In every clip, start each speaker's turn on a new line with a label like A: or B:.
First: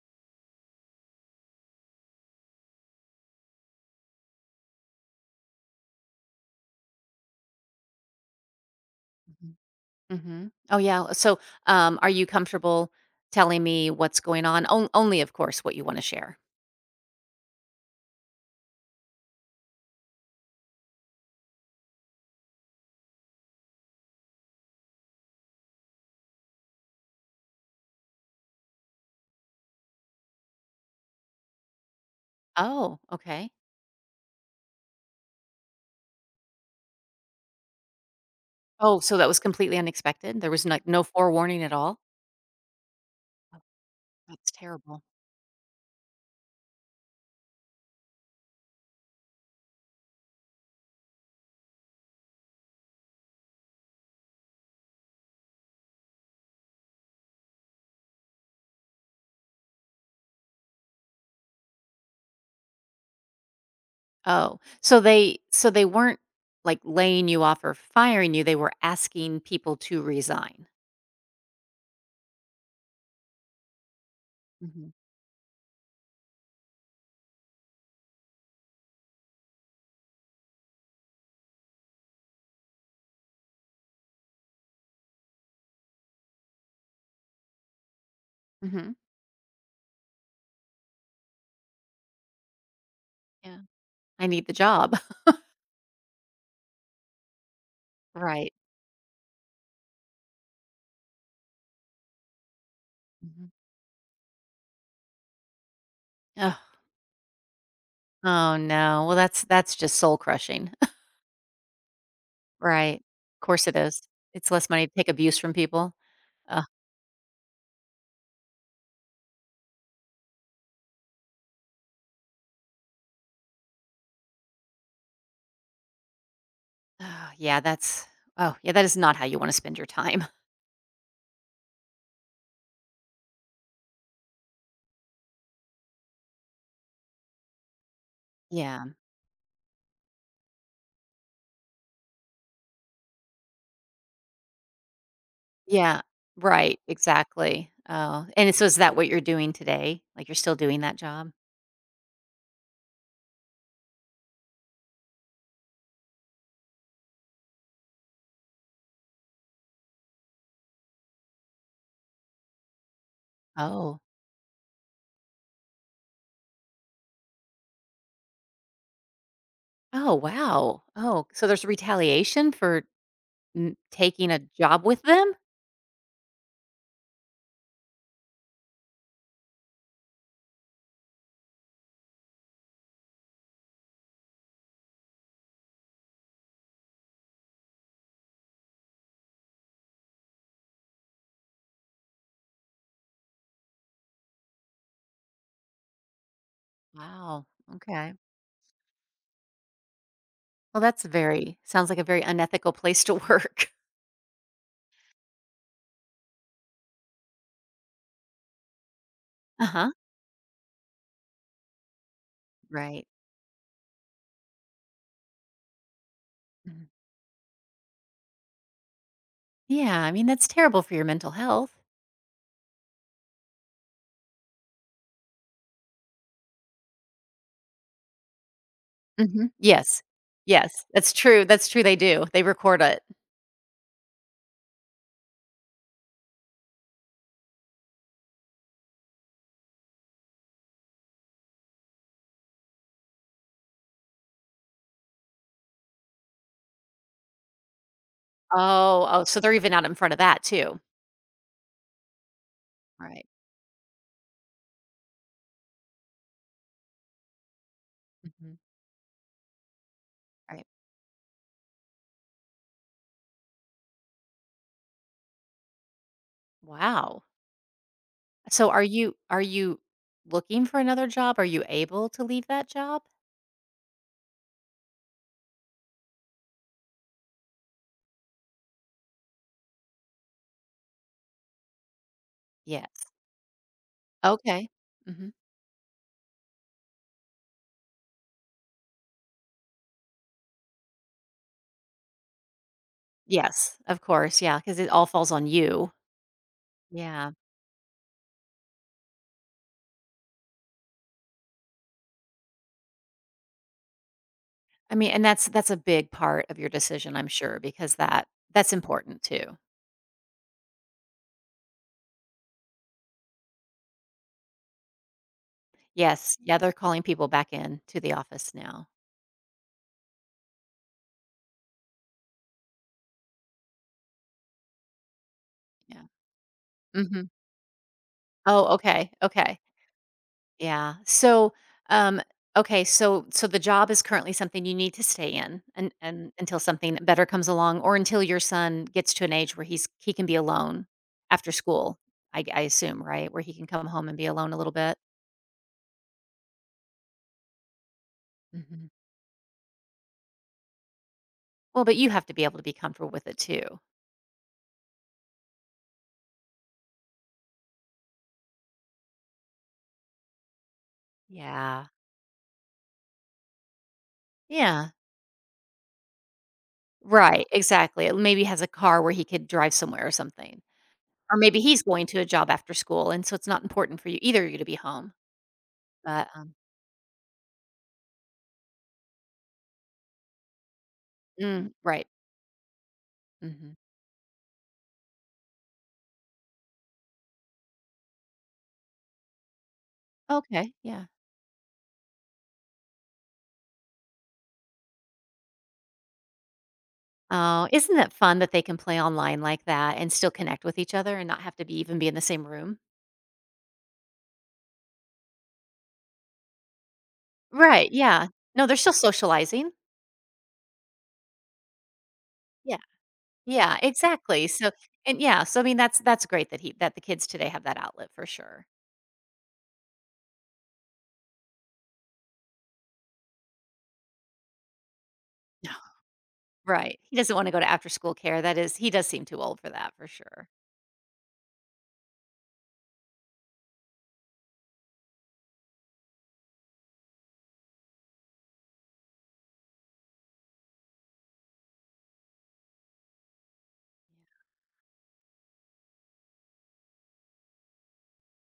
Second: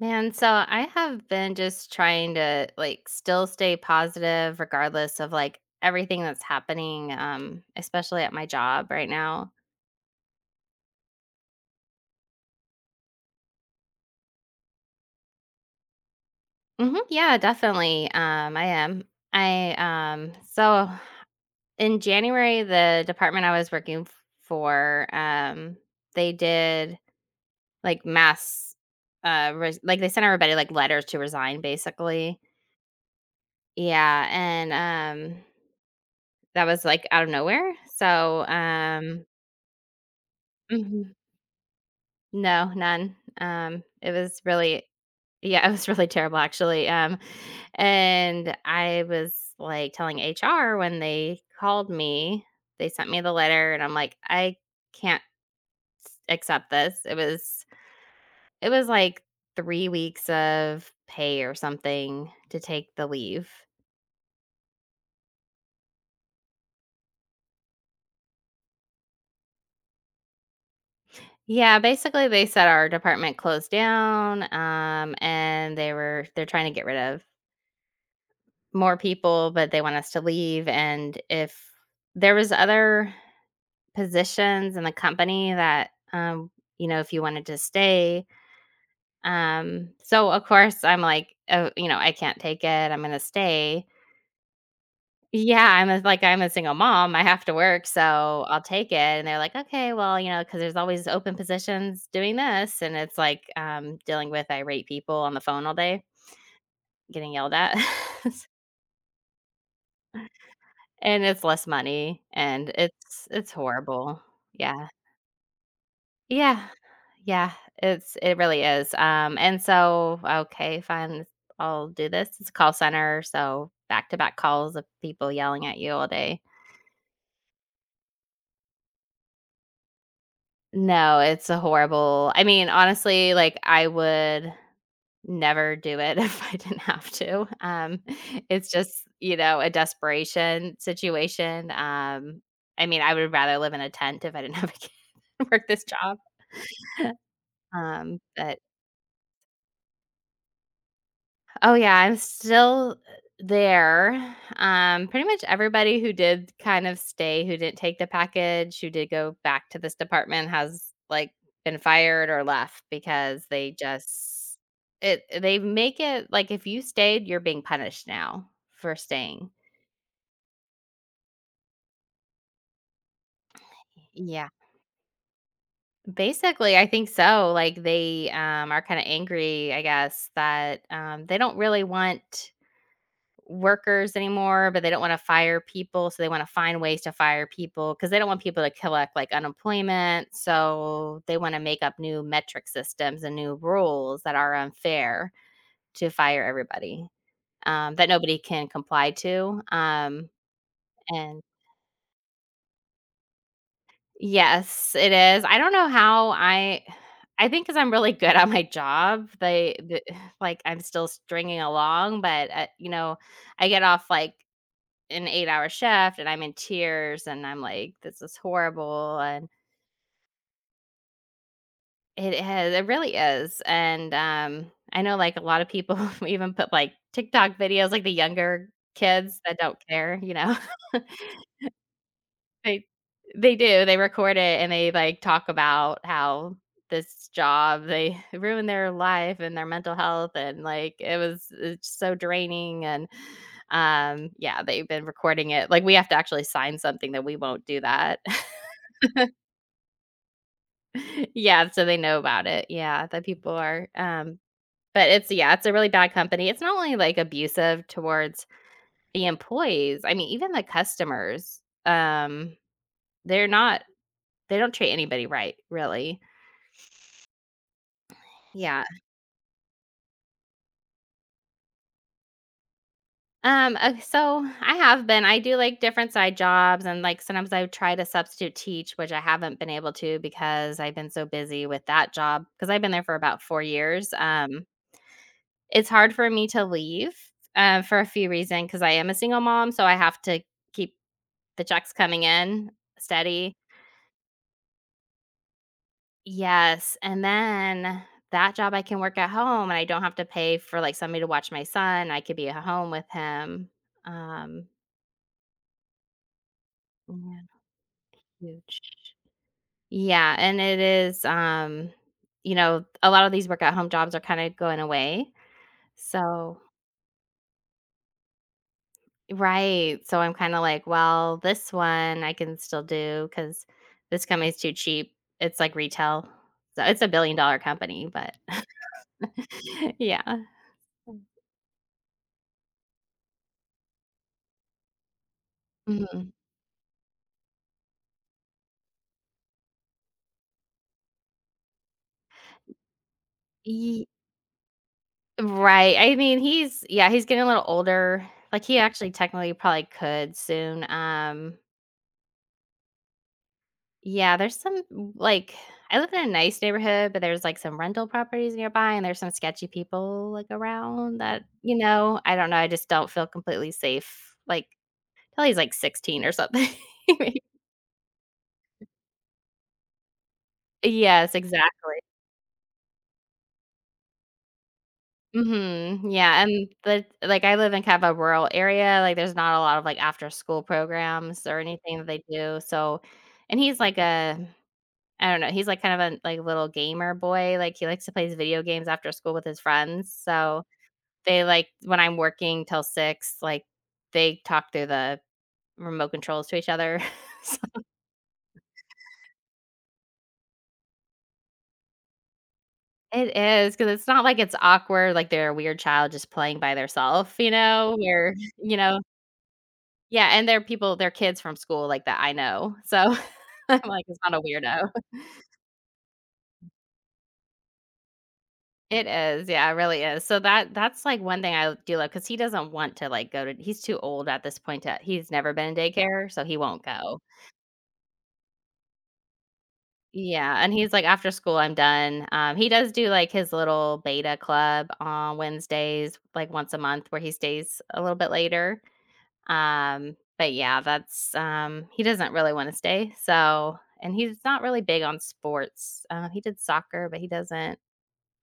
A: Man, so I have been just trying to like still stay positive regardless of like everything that's happening, especially at my job right now.
B: Mhm. Mhm. Oh, yeah. So are you comfortable telling me what's going on? On only, of course, what you wanna share.
A: Yeah, definitely. I am. I so in January, the department I was working for, they did like mass like they sent everybody like letters to resign basically.
B: Oh, okay.
A: Yeah, and um that was like out of nowhere. So
B: Oh, so
A: um
B: that was completely unexpected? There was, like, no
A: Mhm.
B: forewarning at all?
A: No, none.
B: Oh,
A: It was
B: that's
A: really
B: terrible.
A: Yeah, it was really terrible actually. And I was like telling HR when they called me, they sent me the letter and I'm like, I can't accept this. It was like 3 weeks of pay or something to take the leave.
B: Oh, so they weren't, like, laying you off or firing you, they were asking people to resign.
A: Yeah, basically they said our department closed down,
B: Mhm.
A: and they're trying to get rid of more people, but they want us to leave, and if there was other positions in the company that, if you wanted to stay,
B: Mhm.
A: so of course, I'm like, "Oh, you know, I can't take it, I'm gonna
B: Yeah.
A: stay."
B: "I need the job."
A: Yeah, I'm a single mom, I have to work, so
B: Right.
A: I'll take it, and they're like, "Okay, well, you know, because there's always open positions doing this, and it's like,
B: Mhm.
A: dealing with irate people on the phone all day,
B: Oh.
A: getting yelled at.
B: Oh, no. Well, that's just soul crushing.
A: And it's less money, and
B: Right. Of
A: it's
B: course it is.
A: horrible.
B: It's less money
A: Yeah.
B: to take abuse from people. Ugh.
A: Yeah. Yeah, it really is, and so, okay, fine, I'll do this. It's a call center, so back to back calls of people yelling at you all day.
B: Oh, yeah, yeah, that is not how you wanna spend your time.
A: No, it's a horrible I mean, honestly, like, I would never do it if I didn't have to. It's
B: Yeah.
A: just, you know, a desperation situation. I mean, I would rather live in a tent if I didn't have a kid and work this
B: Yeah.
A: job.
B: Right, exactly. Oh, and
A: But
B: so is that what you're doing today? Like, you're still doing that job?
A: Oh, yeah, I'm still there. Pretty much everybody who did kind of stay, who didn't take the package, who did go back to this department has, like, been fired or left because they
B: Oh.
A: just it they make it like if you stayed, you're being punished now for staying.
B: Oh, wow. Oh, so there's retaliation for n taking a
A: Yeah.
B: job with them?
A: Basically, I think so, like, they, are kinda angry, I guess, that, they don't really want workers anymore, but they don't want to fire people, so they want to find ways to fire people because they don't want people to collect like unemployment. So they want to make up new metric systems and new rules that are unfair to fire everybody
B: Wow,
A: that
B: okay.
A: nobody can comply to.
B: Well, that's
A: And
B: very sounds like a very unethical place to work.
A: Yes, it is. I don't know how I. I think because I'm really good at my job, they,
B: Uh-huh.
A: the like I'm still stringing along, but you
B: Right.
A: know, I get off like an 8-hour shift and I'm in
B: Mhm.
A: tears and I'm like, "This is horrible," and
B: Yeah, I mean, that's terrible for your mental health.
A: it really is, and, I know, like, a lot of people even put, like, TikTok videos, like, the younger kids
B: Mhm.
A: that don't
B: Yes.
A: care, you know?
B: Yes. That's true, they do. They record
A: They
B: it.
A: they do, they record it and they, like, talk about how this job they ruined their life and their mental health and, like, it's so draining and, yeah, they've been recording it, like, we have to actually sign something that we won't do that.
B: Oh, oh, so they're even out in front of that too.
A: Yeah, so they know about it. Yeah, that
B: Right.
A: people are, but it's yeah, it's a really bad company. It's not only, like, abusive towards
B: Mhm.
A: the employees, I mean, even the
B: Right.
A: customers, um, they're not they don't treat anybody right, really.
B: Wow. So are
A: Yeah.
B: you looking for another job? Are you able to leave that job?
A: So I have been I do, like, different side jobs and, like, sometimes I try to substitute teach, which I haven't been able to because I've been so busy with that job. Because 'cause I've been there
B: Yes.
A: for about 4 years,
B: Okay. Mhm.
A: it's hard for me to leave, for a few reasons because I am a single mom, so I have to keep the checks coming in steady.
B: Yes, of course, yeah, because it all falls on you.
A: Yes, and
B: Yeah.
A: then that job I can work at home, and I don't have to pay for, like, somebody to watch my son, I could be at home with him. Um,
B: I mean, and that's a big part of your decision, I'm
A: yeah,
B: sure, because that that's
A: huge.
B: important too.
A: Yeah, and it is, you know, a lot of these work at home jobs are kinda going away,
B: Yes, yeah,
A: so
B: they're calling people back in to the office now.
A: right. So I'm kinda like, well, this one I can still do because this company's too cheap. It's like
B: Yeah.
A: retail. So it's a
B: Mhm.
A: billion-dollar company, but
B: Oh, okay, okay.
A: yeah.
B: Yeah. So, um, okay. So, so the job is currently something you need to stay in,
A: Mhm.
B: and until something better comes along, or until your son gets to an age where he can be alone after school. I assume, right, where he can come
A: Ye
B: home and be alone a little bit.
A: Right. I mean, he's yeah, he's getting a little older. Like, he
B: Hmm.
A: actually technically probably could soon.
B: Well, but you have to be able to be comfortable with it too.
A: Yeah, there's some like, I live in a nice neighborhood, but there's, like, some rental properties nearby, and there's some sketchy people, like, around that, you
B: Yeah.
A: know, I don't know, I just don't feel completely safe, like
B: Yeah.
A: till he's like 16 or something.
B: Right. Exactly. It maybe has a car where he could drive somewhere or something,
A: Yes,
B: or maybe he's
A: exactly.
B: going to a job after school, and so it's not important for you either. You to be home,
A: Mhm,
B: but
A: yeah,
B: um,
A: and the like, I live in kind of a rural area, like, there's not a lot of, like, after school programs or anything
B: right.
A: that they do, so and
B: hmm
A: he's like a I don't know, he's like kind of a, like, little gamer boy, like, he likes to play his video games after school with his friends, so
B: Okay, yeah.
A: they like when I'm working till 6, like, they talk through the remote controls to each other.
B: Oh, isn't it fun that they can play online like that and still connect with each other and not have to be even be in the same room?
A: It is because it's not like it's awkward, like they're a weird child just playing by themselves, you
B: Right,
A: know,
B: yeah.
A: where,
B: No, they're
A: you
B: still
A: know
B: socializing.
A: yeah, and there are kids from school like that I
B: Yeah.
A: know, so
B: Yeah,
A: I'm like, "It's not a
B: exactly. So
A: weirdo."
B: and yeah, so I mean that's great that he that the kids today have that outlet for sure.
A: It is, yeah, it really is. So that's, like, one thing I do love because he doesn't want to, like, go to he's too old at this point to he's never been
B: No.
A: in daycare, so he won't
B: Right. He
A: go.
B: doesn't want to go to after school care. That is he does seem too old for that for sure.
A: Yeah, and he's like, "After school, I'm done." He does do, like, his little beta club on Wednesdays, like, once a month where he stays a little bit later. But Yeah, that's, he doesn't really wanna stay, so and he's not really big on sports. He did soccer, but he doesn't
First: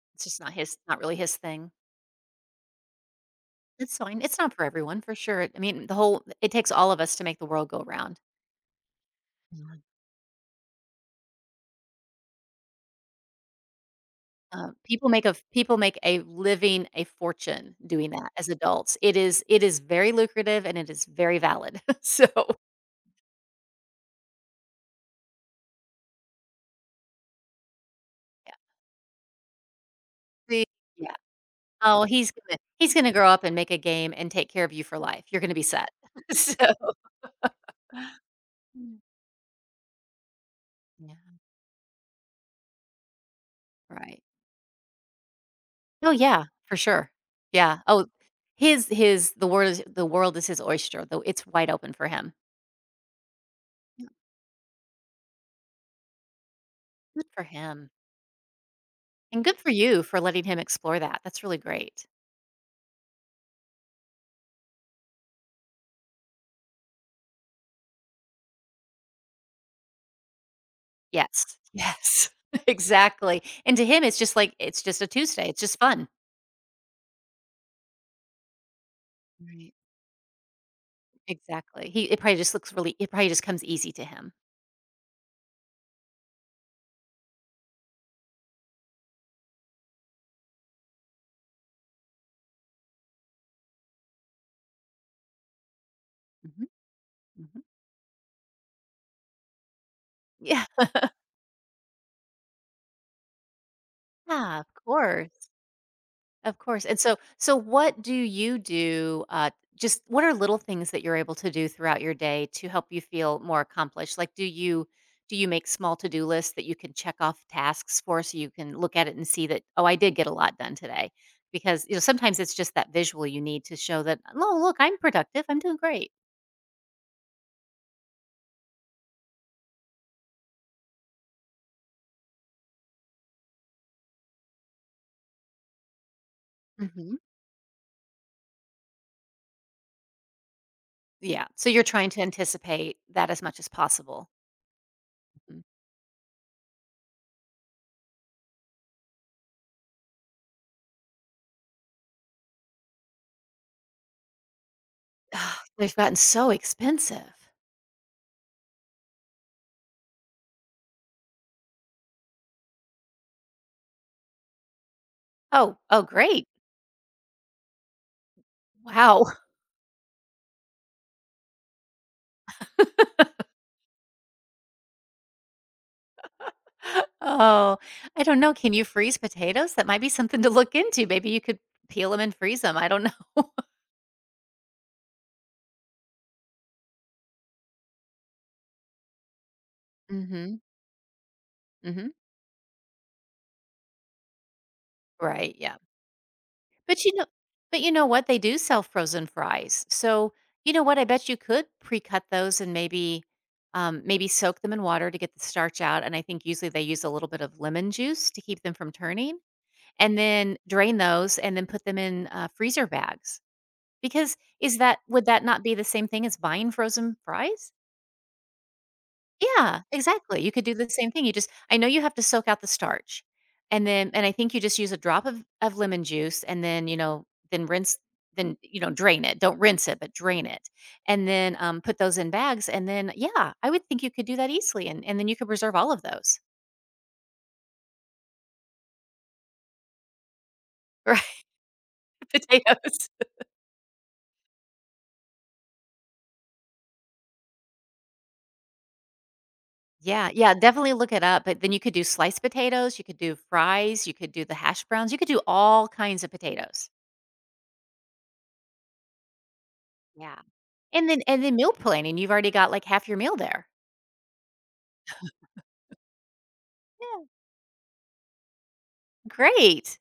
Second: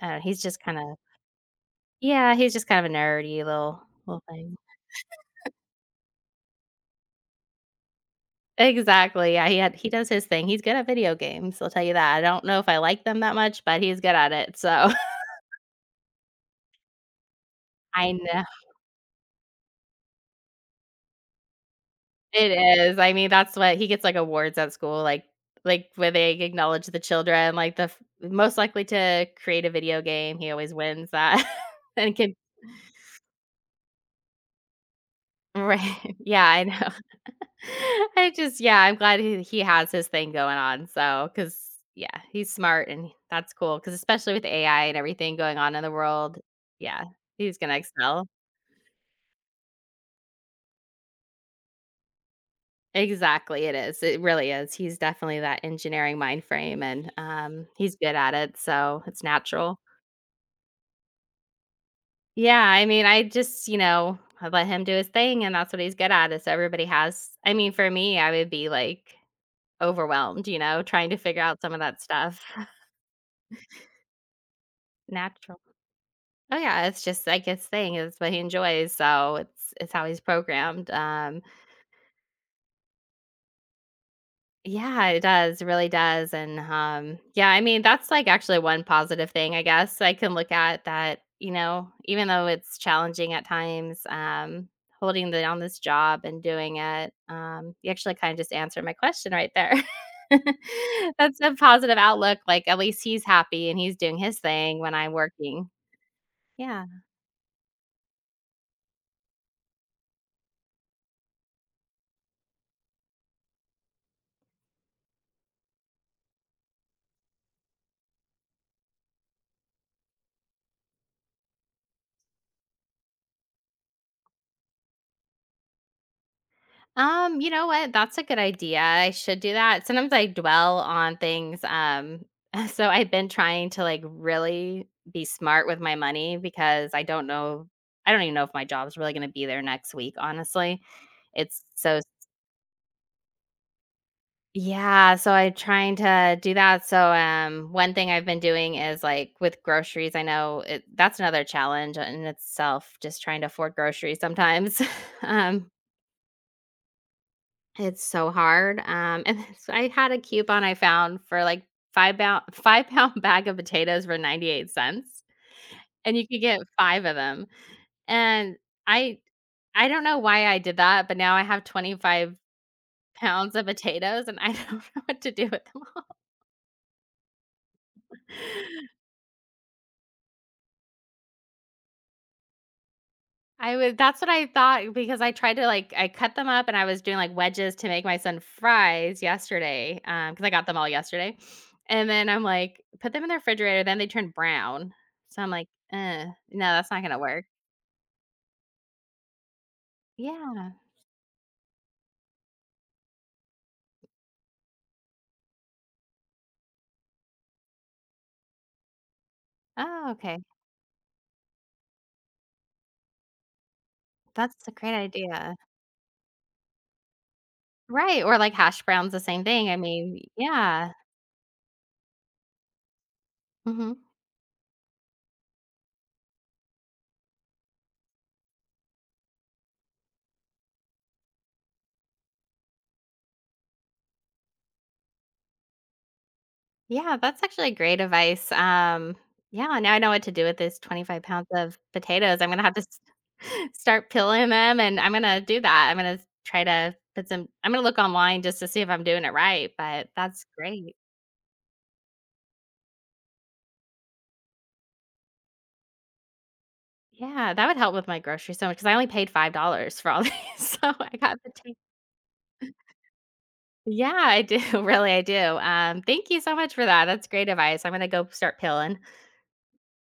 B: It's just
A: he's
B: not
A: just
B: his
A: kinda
B: not really his thing.
A: yeah, he's just kind of a nerdy
B: It's fine.
A: little
B: It's not
A: thing.
B: for everyone for sure. I mean, the whole it takes all of us to make the world go round.
A: Exactly, yeah, he does his thing. He's good at video games, I'll tell you that. I don't know if I like them that much, but he's good at it, so
B: People make a people make a living, a fortune doing
A: I
B: that
A: know.
B: as adults. It is very lucrative and it is very valid. So,
A: It is, I mean, that's what he gets, like, awards at school, like, where they acknowledge the children, like, the f
B: yeah,
A: most likely to create a video game, he
B: the
A: always wins
B: yeah.
A: that
B: Oh,
A: and
B: he's
A: can
B: gonna he's gonna grow up and make a game and take care of you for life. You're gonna be set.
A: right, yeah,
B: So
A: I know. I just Yeah, I'm
B: Mm.
A: glad he has his thing going on,
B: Yeah,
A: so because yeah, he's smart and that's cool. Because
B: right.
A: especially with AI and everything going on in the
B: Oh,
A: world,
B: yeah, for
A: yeah,
B: sure.
A: he's gonna
B: Yeah. Oh,
A: excel.
B: his the world is his oyster, though it's wide open for him.
A: Exactly, it is.
B: Yeah,
A: It really is. He's definitely that engineering mind frame, and,
B: good for him.
A: he's good at it, so it's
B: And good for
A: natural.
B: you for letting him explore that. That's really great.
A: Yeah, I mean, I just, you know, I let him do his thing, and that's what he's good at, is everybody has I mean, for me, I would be, like, overwhelmed, you know, trying to figure
B: Yes.
A: out some of that
B: Yes.
A: stuff.
B: Exactly. And to him, it's just like it's just a Tuesday. It's
A: Natural.
B: just fun.
A: Oh, yeah, it's just, like, his thing, it's what he enjoys, so
B: Right.
A: it's how he's programmed,
B: Exactly. He it probably just looks really it probably just comes easy to him.
A: yeah, it does, really does, and, yeah, I mean, that's, like, actually one positive thing, I guess, I can look at that, you know, even though it's challenging at times, holding down this job and
B: Mhm.
A: doing it,
B: Mhm.
A: you actually kinda just answered my question right there.
B: Yeah,
A: That's a positive outlook, like, at least he's happy and he's doing his
B: of
A: thing when I'm
B: course.
A: working.
B: Of course.
A: Yeah.
B: And so so what do you do, just what are little things that you're able to do throughout your day to help you feel more accomplished? Like do you make small to-do lists that you can check off tasks for so you can look at it and see that oh, I did get a lot done today? Because you know sometimes it's just that visual you need to show that oh, look, I'm productive. I'm doing great.
A: You know what? That's a good idea. I should do that. Sometimes I dwell on things. So I've been trying to like really be smart with my money because I
B: hmm
A: don't know. I don't even know if my job's really going to be there next week, honestly.
B: Yeah.
A: It's
B: So you're
A: so,
B: trying to anticipate that as much as possible.
A: yeah. So I'm
B: Mhm.
A: trying to do that. So, one thing I've been doing is like with groceries, I know it, that's another challenge in itself, just trying to afford groceries sometimes.
B: Ugh,
A: um,
B: they've gotten so expensive.
A: It's so hard, and so I had a coupon I found for, like, 5 pound five-pound bag of potatoes for 98 cents,
B: Oh, oh
A: and you could
B: great.
A: get 5 of them, and I
B: Wow.
A: I don't know why I did that, but now I have 25 pounds of potatoes, and I don't know what to do with them
B: Oh, I don't know. Can you
A: all.
B: freeze potatoes? That might be something to look into. Maybe you could peel them and freeze them. I don't know.
A: I would That's what I thought because I tried to, I cut them up and I was doing, like, wedges to make my son fries yesterday. Because I
B: Mhm.
A: got them all yesterday, and
B: Mhm.
A: then I'm like, "Put them in the refrigerator," then they turned brown, so I'm
B: Right,
A: like,
B: yeah.
A: "Ugh, no, that's not
B: But you
A: gonna
B: know
A: work."
B: but you know what? They do sell frozen fries. So, you
A: Yeah.
B: know what? I bet you could pre-cut those and maybe maybe soak them in water to get the starch out. And I think usually they use a little bit of lemon juice to keep them from turning
A: Oh,
B: and
A: okay.
B: then drain those and then put them in freezer bags. Because
A: That's a
B: is
A: great
B: that would that
A: idea.
B: not be the same thing as buying frozen fries?
A: Right, or, like, hash browns, the same thing, I
B: Yeah,
A: mean
B: exactly. You could do the
A: yeah.
B: same thing. You just I know you have to soak out the starch. And
A: Mhm.
B: then and I think you just use a drop of lemon juice and then, you know, then rinse then, you know, drain it. Don't rinse it, but drain it. And then put those in bags and then yeah, I would think you could do that easily and then you could preserve all of those.
A: Yeah, that's actually great advice. Yeah, now I know what to do with this
B: Right?
A: 25 pounds of potatoes. I'm gonna have to s-
B: Potatoes.
A: Start peeling them, and I'm gonna do that. I'm gonna try to put some. I'm gonna look online just to see if I'm doing it right. But
B: Yeah,
A: that's
B: yeah, definitely
A: great.
B: look it up. But then you could do sliced potatoes, you could do fries, you could do the hash browns, you could do all kinds of potatoes.
A: Yeah, that would help with my grocery so much because I only paid $5 for all these,
B: Yeah.
A: so I got
B: And then meal
A: potatoes.
B: planning, you've already got like half your meal there.
A: Yeah, I do. Really, I do. Thank you so much for that.
B: Yeah.
A: That's great advice. I'm gonna go start peeling.
B: Great.